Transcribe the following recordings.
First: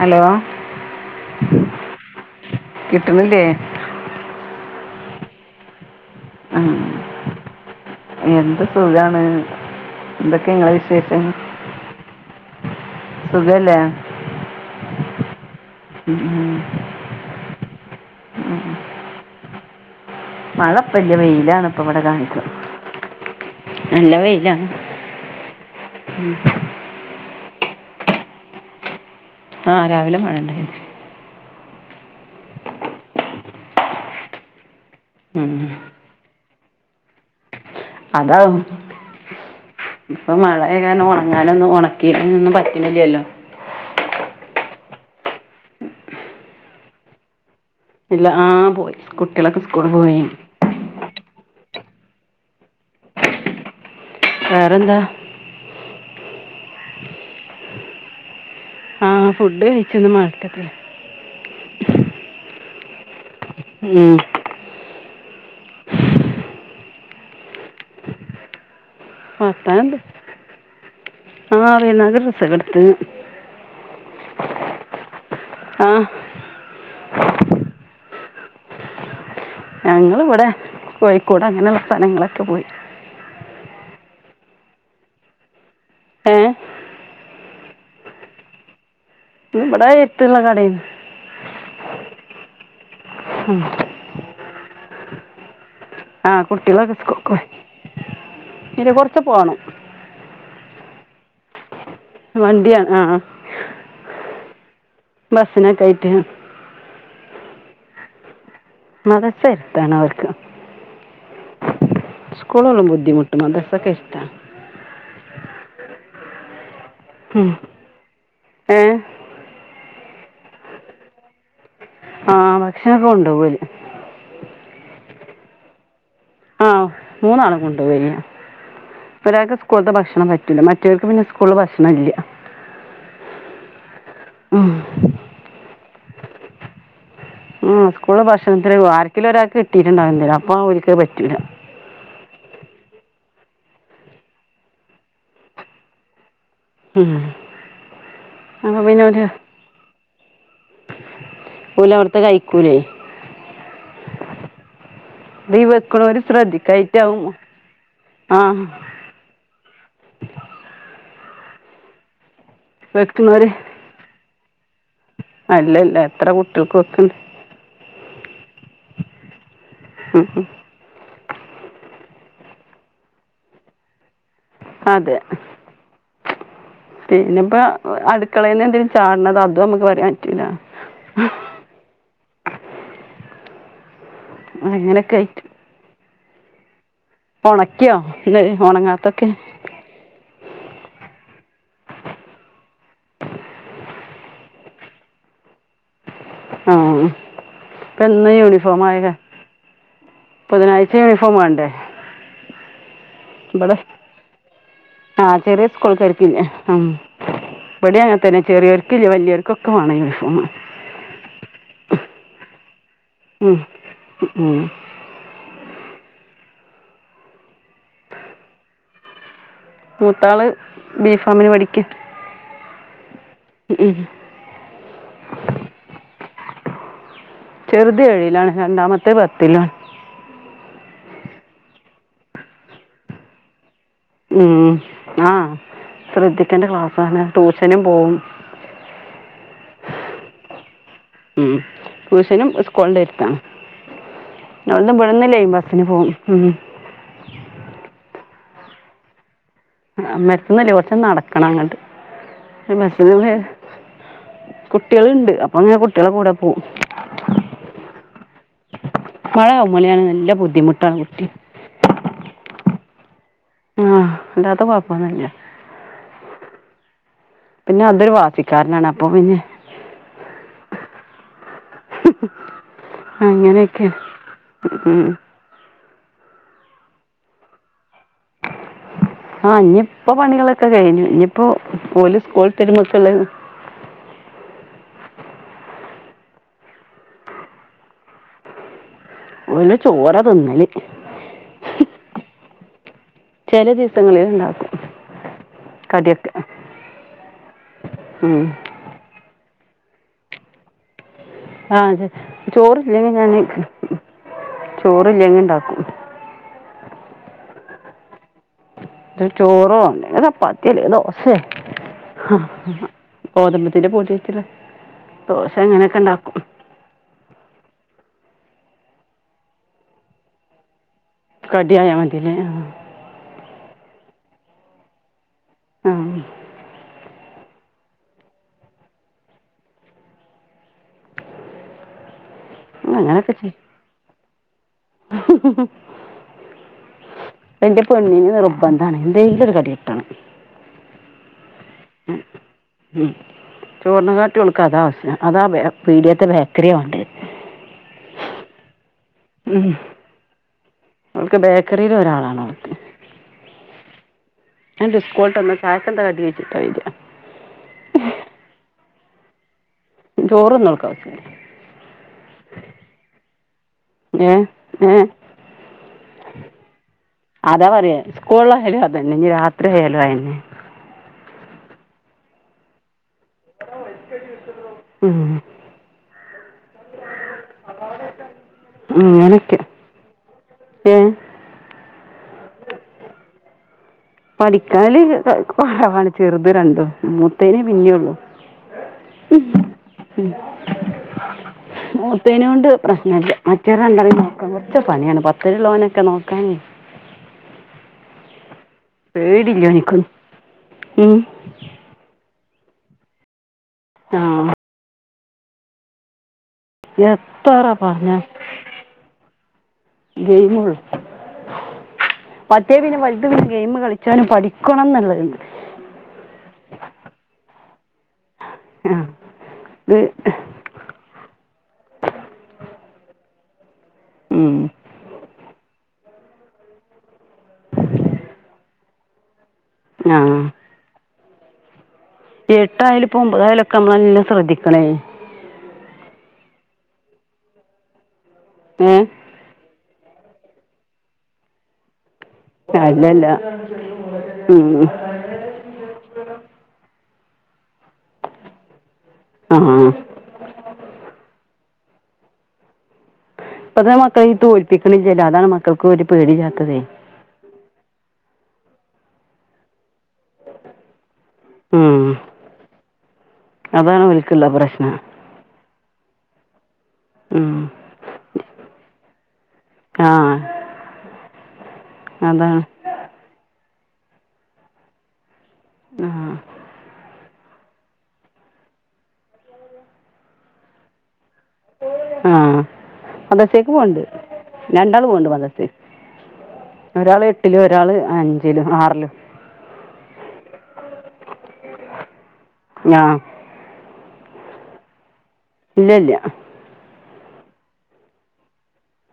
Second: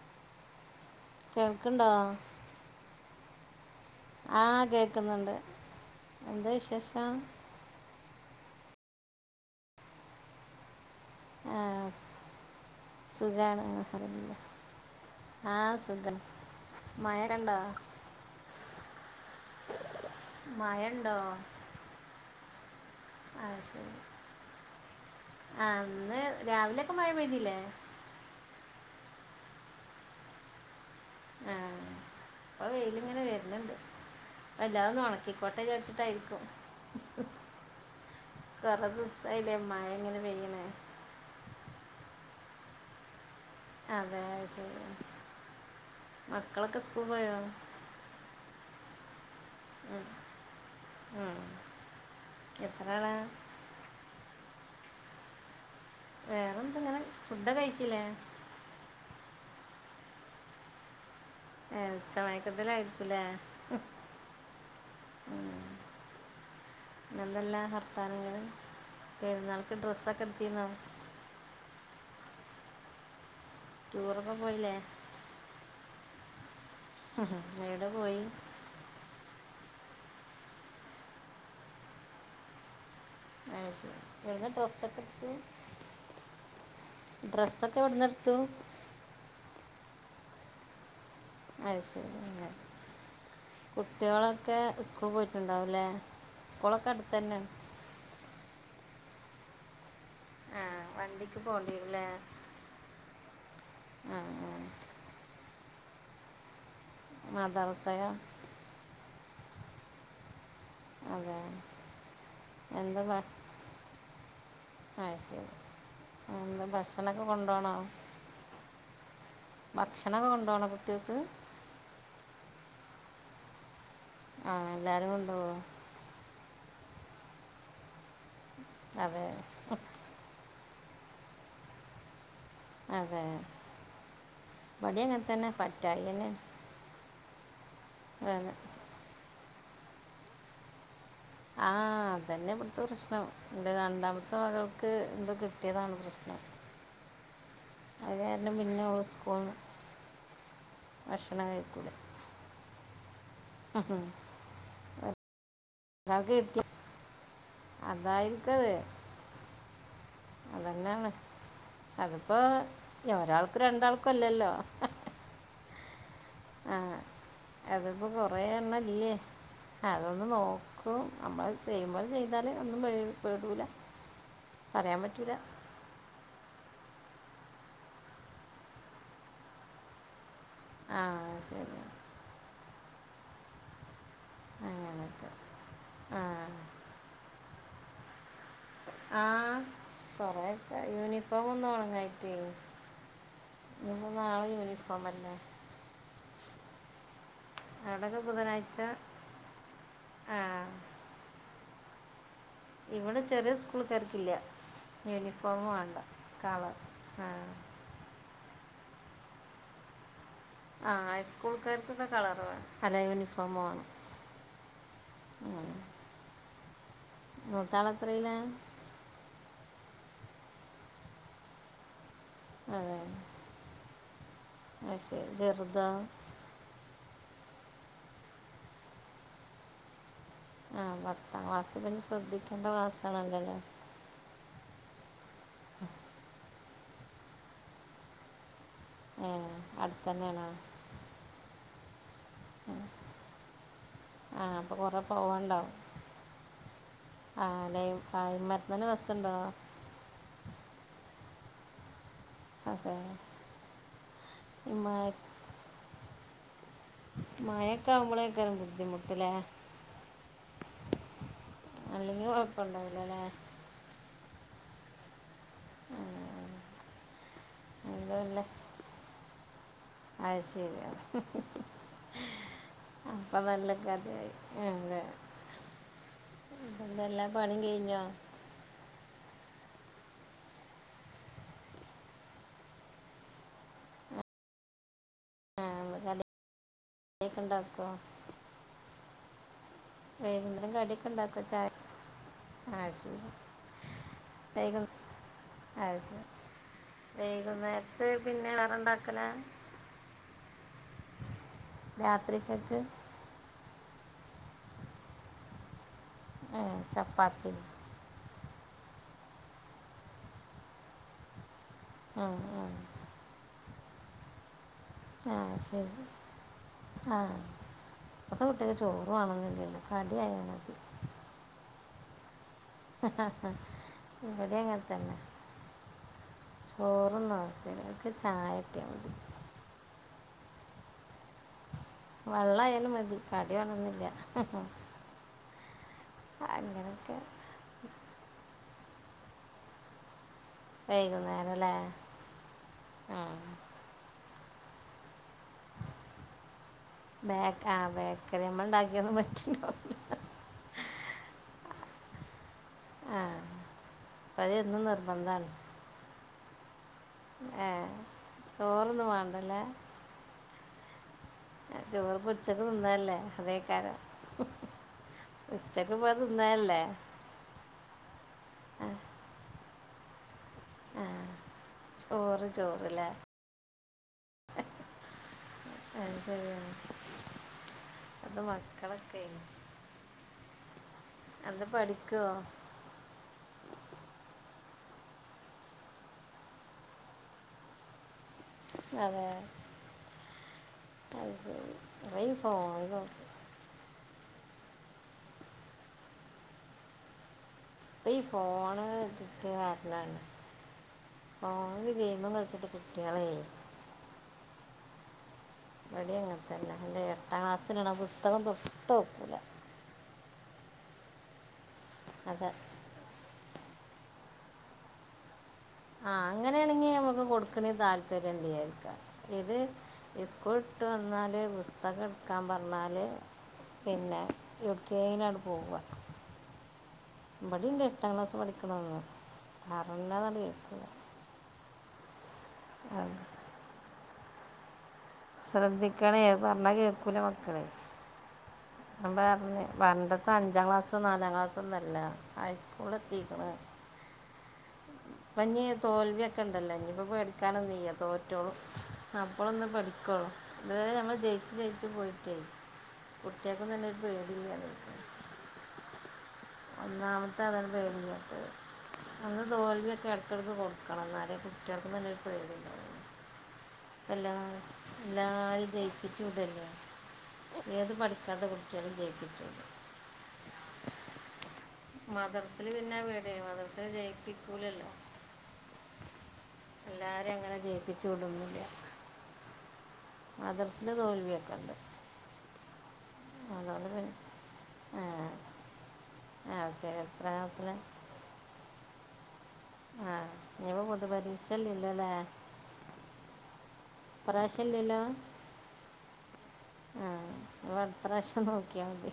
Hello കേൾക്ക്‌ണ്ടോ കിട്ട്ണ്ല്ലേ ആഹ്‌ കേക്കുന്നുണ്ട് ഉ എന്ത് സുഖാണ്. എന്തൊക്കെ ങ്ങളെ വിശേഷം ആഹ്‌ സുഖാണ് സുഖല്ലേ [unintelligible] ആഹ് സുഖാണ് ഉം, ഉം. മയ കണ്ടാ മഴപ്പല്യ വെയിലാണ് ഇപ്പൊ ഇവിടെ കാണിക്കത് ആ ശെ- നല്ല വെയിലാണ് ആഹ്‌ ന്ന് രാവിലൊക്കെ മഴപെയ്തില്ലേ ആഹ്‌ രാവിലെ മഴണ്ടായിനി ആഹ്‌ പ്പൊ വെയില്ങ്ങനെ വെര്ന്ണ്ട് അല്ലാത് ന്ന് ഉം. ഉണക്കിക്കോട്ടെ വിചാരിച്ചിട്ടായിര്ക്കും അതാവും കൊറേ ദിവസായിലേ മഴങ്ങനെ പെയ്യ്ണേ ഞാനൊന്നും ഉണക്കിട്ട്ന്നും പറ്റണില്ലല്ലോ അതെ അയ്ശരി മക്കളൊക്കെ സ്കൂൾ പോയോ ഇല്ല ആഹ്‌ പോയി കുട്ട്യളൊക്കെ സ്കൂൾ പോയി ആഹ് എത്രാളാ വേറെന്താ വേറെ എന്തെ ഇങ്ങനെ ഫുഡ കഴിച്ചില്ലേ ആഹ് ഫുഡ് കഴിച്ചൊന്ന് മാറ്റത്തില ഏഹ് ഉച്ചമയക്കത്തിലായിക്കും അല്ലേ ഉം എന്തെല്ലാ വർത്താനങ്ങള് പെരുന്നാൾക്ക് ഡ്രസ്സൊക്കെ എടുത്തിന്നോ ആഹ് പെരുന്നാക്ക് ഡ്രസ്സൊക്കെ എടുത്തിനി ടൂറൊക്കെ പോയില്ലേ? ആഹ് എവടെ പോയി ഞങ്ങളിവിടെ കോഴിക്കോട് അങ്ങനെയുള്ള സ്ഥലങ്ങളൊക്കെ പോയി അയ് ശരി എവിടുന്നാ ഡ്രസ്സൊക്കെ എടുത്തു? ഏഹ് ഡ്രസ്സൊക്കെ എവിടന്ന് എടുത്തു ഇബടെ [unintelligible] കാടേന്ന് അയ് ശരി അങ്ങനെ ഉം കുട്ട്യേളൊക്കെ സ്കൂൾ പോയിട്ടുണ്ടാവൂല്ലേ ആഹ് കുട്ടികളക്കെ സ്‌കൂൾക്ക് പോയി ഇല്ല കൊറച്ച് പോണം ആഹ് വണ്ടിക്ക് പോണ്ടി വെരൂലേ വണ്ടിയാണ് ആഹ് ആ ബസ്സിനെറ്റായിറ്റ് മദ്രസ്സയാ മദ്രസ്സ അടുത്താണ് ഓൽക്ക് അതെ സ്കൂളോള്ളും ബുദ്ധിമുട്ടും മദർസൊക്കെ അടുത്താണ് അയ് ശരി എന്താ ഭക്ഷണൊക്കെ ഉം. കൊണ്ടോണോ ഏ ഭക്ഷണക്കെ കൊണ്ടോണോ കുട്ടികൾക്ക് ആഹ് ഭക്ഷണൊക്കെ കൊണ്ടോവോ ഓല് ആഹ് എല്ലാരും കൊണ്ടോവോ? ആഹ് മൂന്നാളും കൊണ്ടോവെന്നെയാ അതെ ഇപ്പ ഒരാക്ക് സ്കൂളത്തെ ഭക്ഷണം പറ്റ് പറ്റൂല മറ്റോലിക്ക് പിന്നെ സ്കൂള് ഭക്ഷണല്ല അതെ ഇവടി ഉം. അങ്ങനെ തന്നെ പറ്റായികെന്നെയാണ് സ്കൂള് ഭക്ഷണത്തില് ആരിക്കേലും ഒരാക്ക് കിട്ടീട്ട്ണ്ടാവും എന്തേ അപ്പ ഓലിക്കത് പറ്റൂല ആഹ് അതന്നെ ഇവിടുത്തെ പ്രശ്നം ഇൻ്റെ രണ്ടാമത്തെ മകൾക്ക് എന്തോ കിട്ടിയതാണ് പ്രശ്നം ഉം. അത് കാരണം പിന്നെ അപ്പോൾ ഓള് ഒരു സ്കൂള്ന്ന് ഭക്ഷണം കഴിക്കൂലാ [unintelligible] കയ്ക്കൂല്ലേ [unintelligible] അതീ വെക്കണോര് ഒരാൾക്ക് കിട്ടി ശ്രദ്ധിക്കായിറ്റാവും അതായിരിക്കും ആഹ് അത് അതന്നെയാണ് അതിപ്പോ ഈ വെക്കണവര് ഒരാൾക്കും രണ്ടാൾക്കും അല്ലല്ലോ അല്ല അല്ല എത്ര കുട്ട് ആഹ് അതിപ്പോ കൊറെേ എണ്ണം ഇല്ലേ ഉം, അതൊന്ന് നോ ഉം. അപ്പോ നമ്മള് ചെയ്യുമ്പോലെ ചെയ്താല് ഒന്നും [unintelligible] പെടൂല പറയാൻ പറ്റൂല പിന്നെപ്പ അടുക്കളയിന്ന് എന്തേലും ചാടണതോ അതും നമ്മക്ക് പറയാൻ പറ്റൂല്ല ആഹ് അത് ശരിയാ അങ്ങനൊക്കെ ആയിറ്റ് ആഹ് ഒണക്കിയോ ച്ച് കഴ് ഒണക്ക് ആഹ് കൊറെയൊക്കെ യൂണിഫോമൊന്നും ഒണങ്ങായിറ്റേ ഇനിയിപ്പ നാളെ യൂണിഫോം അല്ലേ ആഹ് അവിടെയൊക്കെ ഇപ്പെന്നേ ബുധനാഴ്ച യൂണിഫോം ആയതാ ആ ബുധനാഴച യൂണിഫോം വേണ്ടേ ഇവിടെ ചെറിയ ഇവിടെ സ്കൂൾക്കാർക്കില്ല ആ യൂണിഫോമ് ചെറിയ വേണ്ട സ്കൂൾക്കാർക്കില്ല കളർ ഉം. ആഹ് ഇവിടെ അങ്ങനെതന്നെ ചെറിയോർക്കില്ലേ വലിയവർക്കൊക്കെ വേണം യൂണിഫോം ആഹ് ഹൈസ്കൂൾക്കാർക്കൊക്കെ കളറുവേണം [unintelligible] ഉം ഉം മൂത്താള് എത്രയിലാ മൂത്താള് ബീ കോമിന് പഠിക്ക ആഹ് ഉം പക്ഷെ ചെറുദാ ചെറുത് ഏഴിലാണ് രണ്ടാമത്തെ പത്തിലാണ് ആഹ് പത്താം ക്ലാസ്സ് പിന്നെ ശ്രദ്ധിക്കേണ്ട ക്ലാസ്സ് ആണല്ലൊ അല്ലേ ഉം ആഹ് ശ്രദ്ധിക്കേണ്ട ക്ലാസാണാ ട്യൂഷനും പോവും ആഹ് അടുത്തന്നെയാണോ ഉം ട്യൂഷനും സ്കൂളിന്റെ അടുത്താണ് ആ അപ്പോൾ അതോണ്ട് കുറേ ഇവിടുന്ന് ലൈൻ ബസ്സിന് പോകും ആഹ് അല്ലെ അന്നേരം തന്നെ ബസുണ്ടോ മരത്തുനില കുറച്ച് നടക്കണം അങ്ങോട്ട് അതെ ബസിന് പോയാ ഈ മഴ കുട്ടികളുണ്ട് അപ്പൊ അങ്ങനെ കുട്ടികളെ കൂടെ പോവും മഴയൊക്കെ ആകുമ്പോഴേക്കാരും ബുദ്ധിമുട്ടില്ലേ മഴ ആവുമ്പോ നല്ല ബുദ്ധിമുട്ടാണ് കുട്ടി അല്ലെങ്കിൽ കൊഴപ്പുണ്ടാവില്ല അല്ലേ ആഹ് അല്ലാതെ കുഴപ്പൊന്നൂല്ല പിന്നെ അതൊരു എന്തല്ലേ. ആ, എന്തല്ല വാശിക്കാരനാണ് അപ്പൊ പിന്നെ അത് ശെരി അപ്പൊ നല്ല അങ്ങനെയൊക്കെ കഥയായി ഉം അതെ എന്തെല്ലാം പണിം കഴിഞ്ഞോ ആഹ് ഇനിയിപ്പോ പണികളൊക്കെ കഴിഞ്ഞു ഇനിയിപ്പോ ഓല് സ്കൂള് വിട്ടുവരുമ്പോ മക്കള് ആഹ് കടി ഒക്കെ ഉണ്ടാക്കുമോ ഒന്നു ചോ വൈകുന്നേരം കടിയൊക്കെ ഉണ്ടാക്കൂവോ ചായ ആ ചില ദിവസങ്ങളിൽ ഉണ്ടാക്കും [unintelligible] കടിയൊക്കെ വൈകുന്നേരത്ത് ഉം. പിന്നെ വേറെണ്ടുക്കലാ ആഹ് രാത്രിക്കൊക്കെ ചോറില്ലെങ്കി ഞാൻ ചോറില്ലെങ്കി ഉണ്ടാക്കും ഏഹ് ചപ്പാത്തി ചോറോ ചപ്പാത്തില്ലേ ദോശയോ ഉം ഉം ഗോതമ്പത്തിന്റെ പൊടീട്ടുള്ള ദോശ അങ്ങനെയൊക്കെ ഇണ്ടാക്കും ആഹ് ഇപ്പത്തെ കുട്ടികോക്ക് ചോറ് വേണോന്നില്ലല്ലോ കടി ആയാലും മതി കടിയായാ മതില്ലേ ആഹ് ഇവടെയും അങ്ങനെതന്നെ ആഹ് ചോറൊന്നും അവസിയങ്ങക്ക് ചായ കിട്ടിയാ മതി വെള്ളം ആയാലും മതി അങ്ങനെയൊക്കെ കടി ചെയ്യും വേണോന്നില്ല അങ്ങനൊക്കെ എന്റെ പെണ്ണിന് നിർബന്ധമാണ് എന്തെങ്കിലൊരു കടി കിട്ടണം വൈകുന്നേരം അല്ലേ ഉം ഉം ആ ചോറിനെ കാട്ടി ഓൾക്ക് അതാ ആവശ്യം അതാ പീടിയത്തെ ബേക്കറിയാ വേണ്ടേ ബേക്ക ആഹ് ബേക്കറി നമ്മൾ ഉണ്ടാക്കിയതും പ ഉം അവൾക്ക് ബേക്കറിൽ ഒരാളാണോ അവക്ക് ആഹ് അപ്പം അത് എന്നും എൻ സ്കൂളിട്ട് നിർബന്ധമാണ് വന്നിട്ട് ചായക്കെന്താ കടി വെച്ചിട്ടാ വരി ഏ ചോറൊന്നും വേണ്ടല്ലേ ചോറുംന്നും നക്കാവശ്യ ചോറ് പൊരിച്ചെക്കെ തിന്നേല്ലേ അതേക്കാരം ഏ ഏ ഉച്ചക്ക് പോയി തിന്നേല്ലെ അതാ പറയാ സ്കൂളിലായാല് അതന്നെ ഇനി രാത്രി ആയാലും അതന്നെ ആ ചോറ് ചോറല്ലേ ഉം അ ശരിയാണ് അത് മക്കളൊക്കേനു അങ്ങനൊക്കെ ഏ എന്ത പഠിക്കോ പഠിക്കണതില് കൊറവാണ് ചെറുത് രണ്ടും മൂത്തേനേ പിന്നേള്ളു അതെ ഉം അത് ശരി അപ്പം ഈ മൂത്തേനെ കൊണ്ട് ഫോണിൽ നോക്കും പ്രശ്നില്ല മറ്റേരണ്ടേരേം നോക്കാൻ കൊറച്ച് പണിയാണ് പത്തിലുള്ളോനൊക്കെ നോക്കാനേ അപ്പ ഈ ഫോണ്കിട്ടിയാ പേടില്ല പിന്നെ എനിക്കൊന്നും ഉം ഫോണിൽ ഗെയിമും കളിച്ചിട്ട് കുട്ട്യാളെ ആഹ് ഇവിടീം അങ്ങനത്തെന്നെ പിന്നെ എട്ടാം എത്ര ക്ലാസ്സിലുള്ള പറഞ്ഞ പുസ്തകം തൊട്ട് നോക്കൂല ഗെയിമോള്ളു അതെ മറ്റേ പിന്നെ പടി ക്കും ഗെയിം കളിച്ചാലും പഠിക്കണം എന്നുള്ളത്ണ്ട് ആഹ അങ്ങനെയാണെങ്കിൽ നമുക്ക് കൊടുക്കണേന് താല്പര്യം ഇണ്ടായിരിക്കാം ആ ഇത് സ്കൂൾ ഇട്ട് വന്നാല് പുസ്തകം എടുക്കാൻ പറഞ്ഞാല് പിന്നെ ഉം ട്രെയിനാണ് പോവ ഇബടീണ്ട് എട്ടാം ക്ലാസ്സ് പഠിക്കണഒന്ന് ആ അറില്ലാന്നാണ് കേൾക്കുന്നത് എട്ടായാല് ഇപ്പൊ ഒൻമ്പതായാലുക്ക മ്മളന്ന ശ്രദ്ധിക്കണേ ശ്രദ്ധിക്കണേ പറഞ്ഞാ കേൾക്കൂല മക്കള് ഏ ഞൻ പറഞ്ഞ് പണ്ടത്തഅഞ്ചാം ക്ലാസ്സും നാലാം ക്ലാസ്സൊന്നല്ല ഹൈ അല്ലല്ല സ്കൂളെത്തീക്ക്ണ് ഉം ഇപ്പ ഇന്നി തോൽവിയൊക്കെ ഇണ്ടല്ലോ ഇന്നി ഇപ്പ പേടിക്കാനൊന്നില്ല തോറ്റോളും ആ അപ്പൊളൊന്ന് പഠിക്കോളൂ ഇതുവരെ ഞങ്ങൾ ജയിച്ച ജയിച്ചു പോയിട്ടെ ഇപ്പത്തെ മക്കള ഈ തോൽപ്പിക്കണില്ലല്ല അതാണ് മക്കൾക്ക് ഒരു പേടില്ലാത്തതെ ഒന്നാമത്തെ അതാണ് പേടിയില്ലാത്തത് അ തോൽവിയൊക്കെ ഇടയ്ക്കിടക്ക് കൊടുക്കണം എന്നാലെ ഉം ആർക്കുംന്നരു പേടിയില്ല അതാണ് എല്ലാ ഓൽക്കുള്ള പ്രശ്നം ല്ലാരേം ജയിപ്പിച്ചിടേല്ലേ ഉം ഏത് പഠി ക്കാത്ത കുട്ടികളേം ജയിപ്പിച്ചുവിടും ആ അതാണ് മദ്രസെല് പിന്നെ വീടെ മദ്രസെ ജയിപ്പിക്കൂലല്ലോ ആഹ് എല്ലാരേം അങ്ങനെ ജയിപ്പിച്ചു വിടൂ ന്നില്ല മദ്രസെയില് തോൽവിയൊക്കെ ണ്ട് ആഹ് മദ്രസെക്ക് പോണ്ട് പിന്നെ ആ രണ്ടാള് പോണ്ട് മദ്രസെക്ക് ആവശ്യം ഒരാള് എട്ടില് പ്രായത്തിൽ ഒരാള് അഞ്ചിലും ആറിലും ആഹ് ന്നിപ്പൊ പൊതുപരീക്ഷ ഇല്ല്യ ല്ലേ ആഹ് ഇ പ്രാവശ്യം ഇല്ല്യ ല്ലൊ ഇല്ല്യ ഇല്ല്യ ആ അപ്പൊ അടുത്രാവശ്യം നോക്കിയാൽ മതി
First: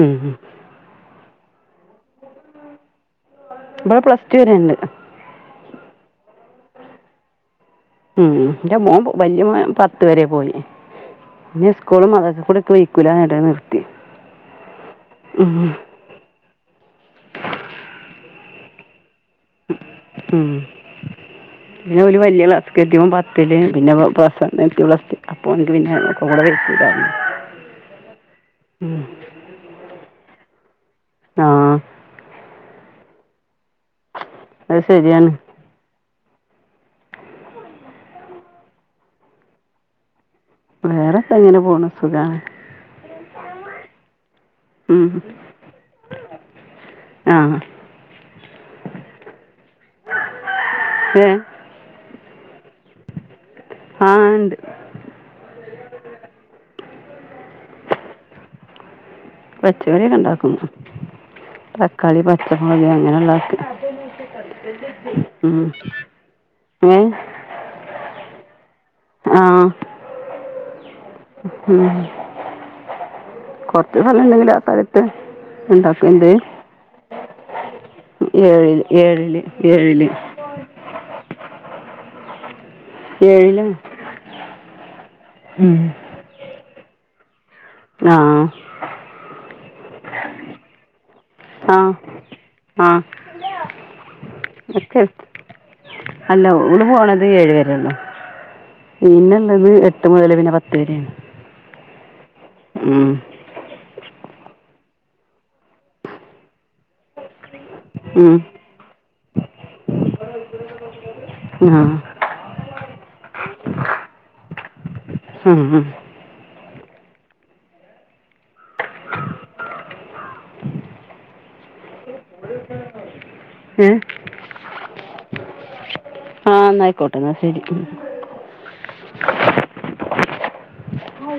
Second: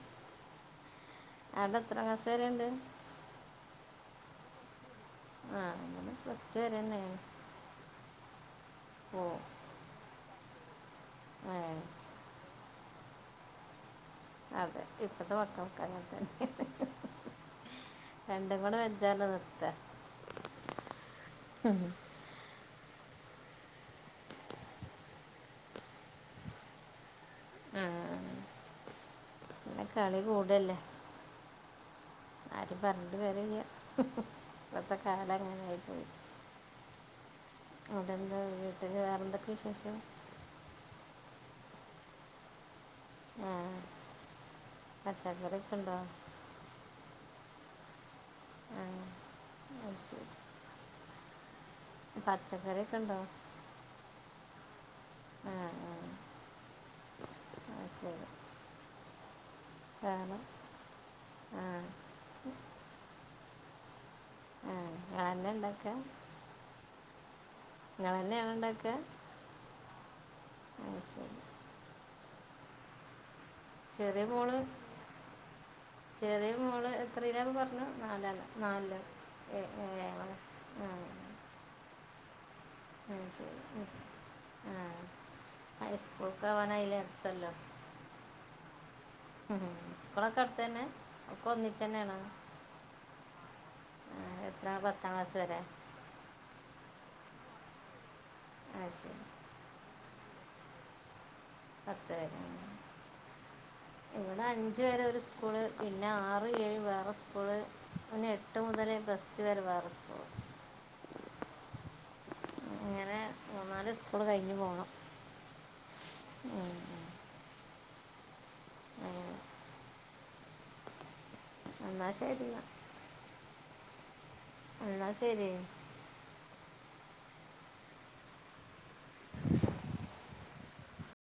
ഉം ഉ അവിടെ എത്രാം ക്ലാസ്സോരെ ഉണ്ട് ഇവിടെ പ്ലസ് ടു വരെെയുണ്ട് ആഹ് എന്നെ പ്ലസ്റ്റ് വരെ തന്നെയാണ് ഉം എന്റെ മോൻ ഓ വലിയ മോ പത്ത് വരെ പോയി ആ പി സ്കൂള മതസ കൂടി ഒ വക്കൂലട്ട നിർത്തി അതെ ഇപ്പത്തെ ഉം. മക്കൾക്കെ അങ്ങനെ തന്നെ രണ്ട് കൂണ വച്ചാല ഉം ഒരു വലിയ [unintelligible] ആഹ് കളി കൂടല്ലേ ആഹ് ആരും പറഞ്ഞിട്ട് കാര്യം ഇല്ല അത് ഇപ്പത്തെ ശരിയാണ് കാലം അങ്ങനെയായി പോയി അവിടെന്താ വീട്ടില് വേറെന്തൊക്കെ വിശേഷം വേറെത്ര ഇങ്ങനെ പോണു സുഖണ് ആഹ് പച്ചകറിയൊക്കെ ഉണ്ടോ ആഹ് ആ അത് ഏഹ് പച്ചക്കറിക്കെ ഉണ്ടോ ആഹ് ഉണ്ട് ആ ഓക്കെ പച്ചമറിയൊക്കെ ഉണ്ടാക്കുന്നു ആ തക്കാളി പച്ചമുളകി അങ്ങനെ ഉള്ളക്ക് ആ നിങ്ങൾ തന്നെ ഉം ഉണ്ടാക്കുക ഏഹ് നിങ്ങ തന്നെയണ ഉണ്ടൊക്കെ ആഹ് ശരി ഉം ചെറിയ ഇപലണ്ടെങ്കിൽ മോള് ആഹ് തരത്ത് ഉണ്ടാക്കുംണ്ട് മോൾ എത്രയില പറഞ്ഞെ നാലല്ല ഏഴിൽ നാല ഏഴിൽ ഏഹ് ഏഴിൽ ആഹ് ശരി ഏഴില ഹൈസ്കൂൾക്ക്കാന അയിലെ അടുത്ത കോല്ലം ആഹ് ഉം ഇപ്പളൊക്കെ അടുത്ത് തന്നെ ഒക്ക ഒന്നിച്ചു തന്നെയാണ് ആഹ് ആഹ് എത്ര പത്താം ക്ലാസ് വരാ അല്ല ഒള് പോണത് ഏഴ് വരെള്ളൂ ആ ശരി പിന്നെ എട്ട് മുതൽ പിന്നെ പത്ത് വേരാണ് പത്ത് വരെയാണ് ഉം ഓള് അഞ്ച് വരെ ഒരു സ്കൂള് പിന്നെ ആറ്, ഏഴ് വേറെ സ്കൂള് പിന്നെ എ് ട്ട് മുതല് പ്ലസ് റ്റു വരെ വാറെ സ്ക്കുള് ആഹ് അങ്ങനെ മൂന്നാല് സ്കൂൾ കഴിഞ്ഞ് പോണം. ഉം ഉം ഉം ആഹ് എന്നാ ശരിന്നാ ഏഹ് എന്നാ ശരി ആഹ് എന്നായിക്കോട്ടെ എന്നാ ശരി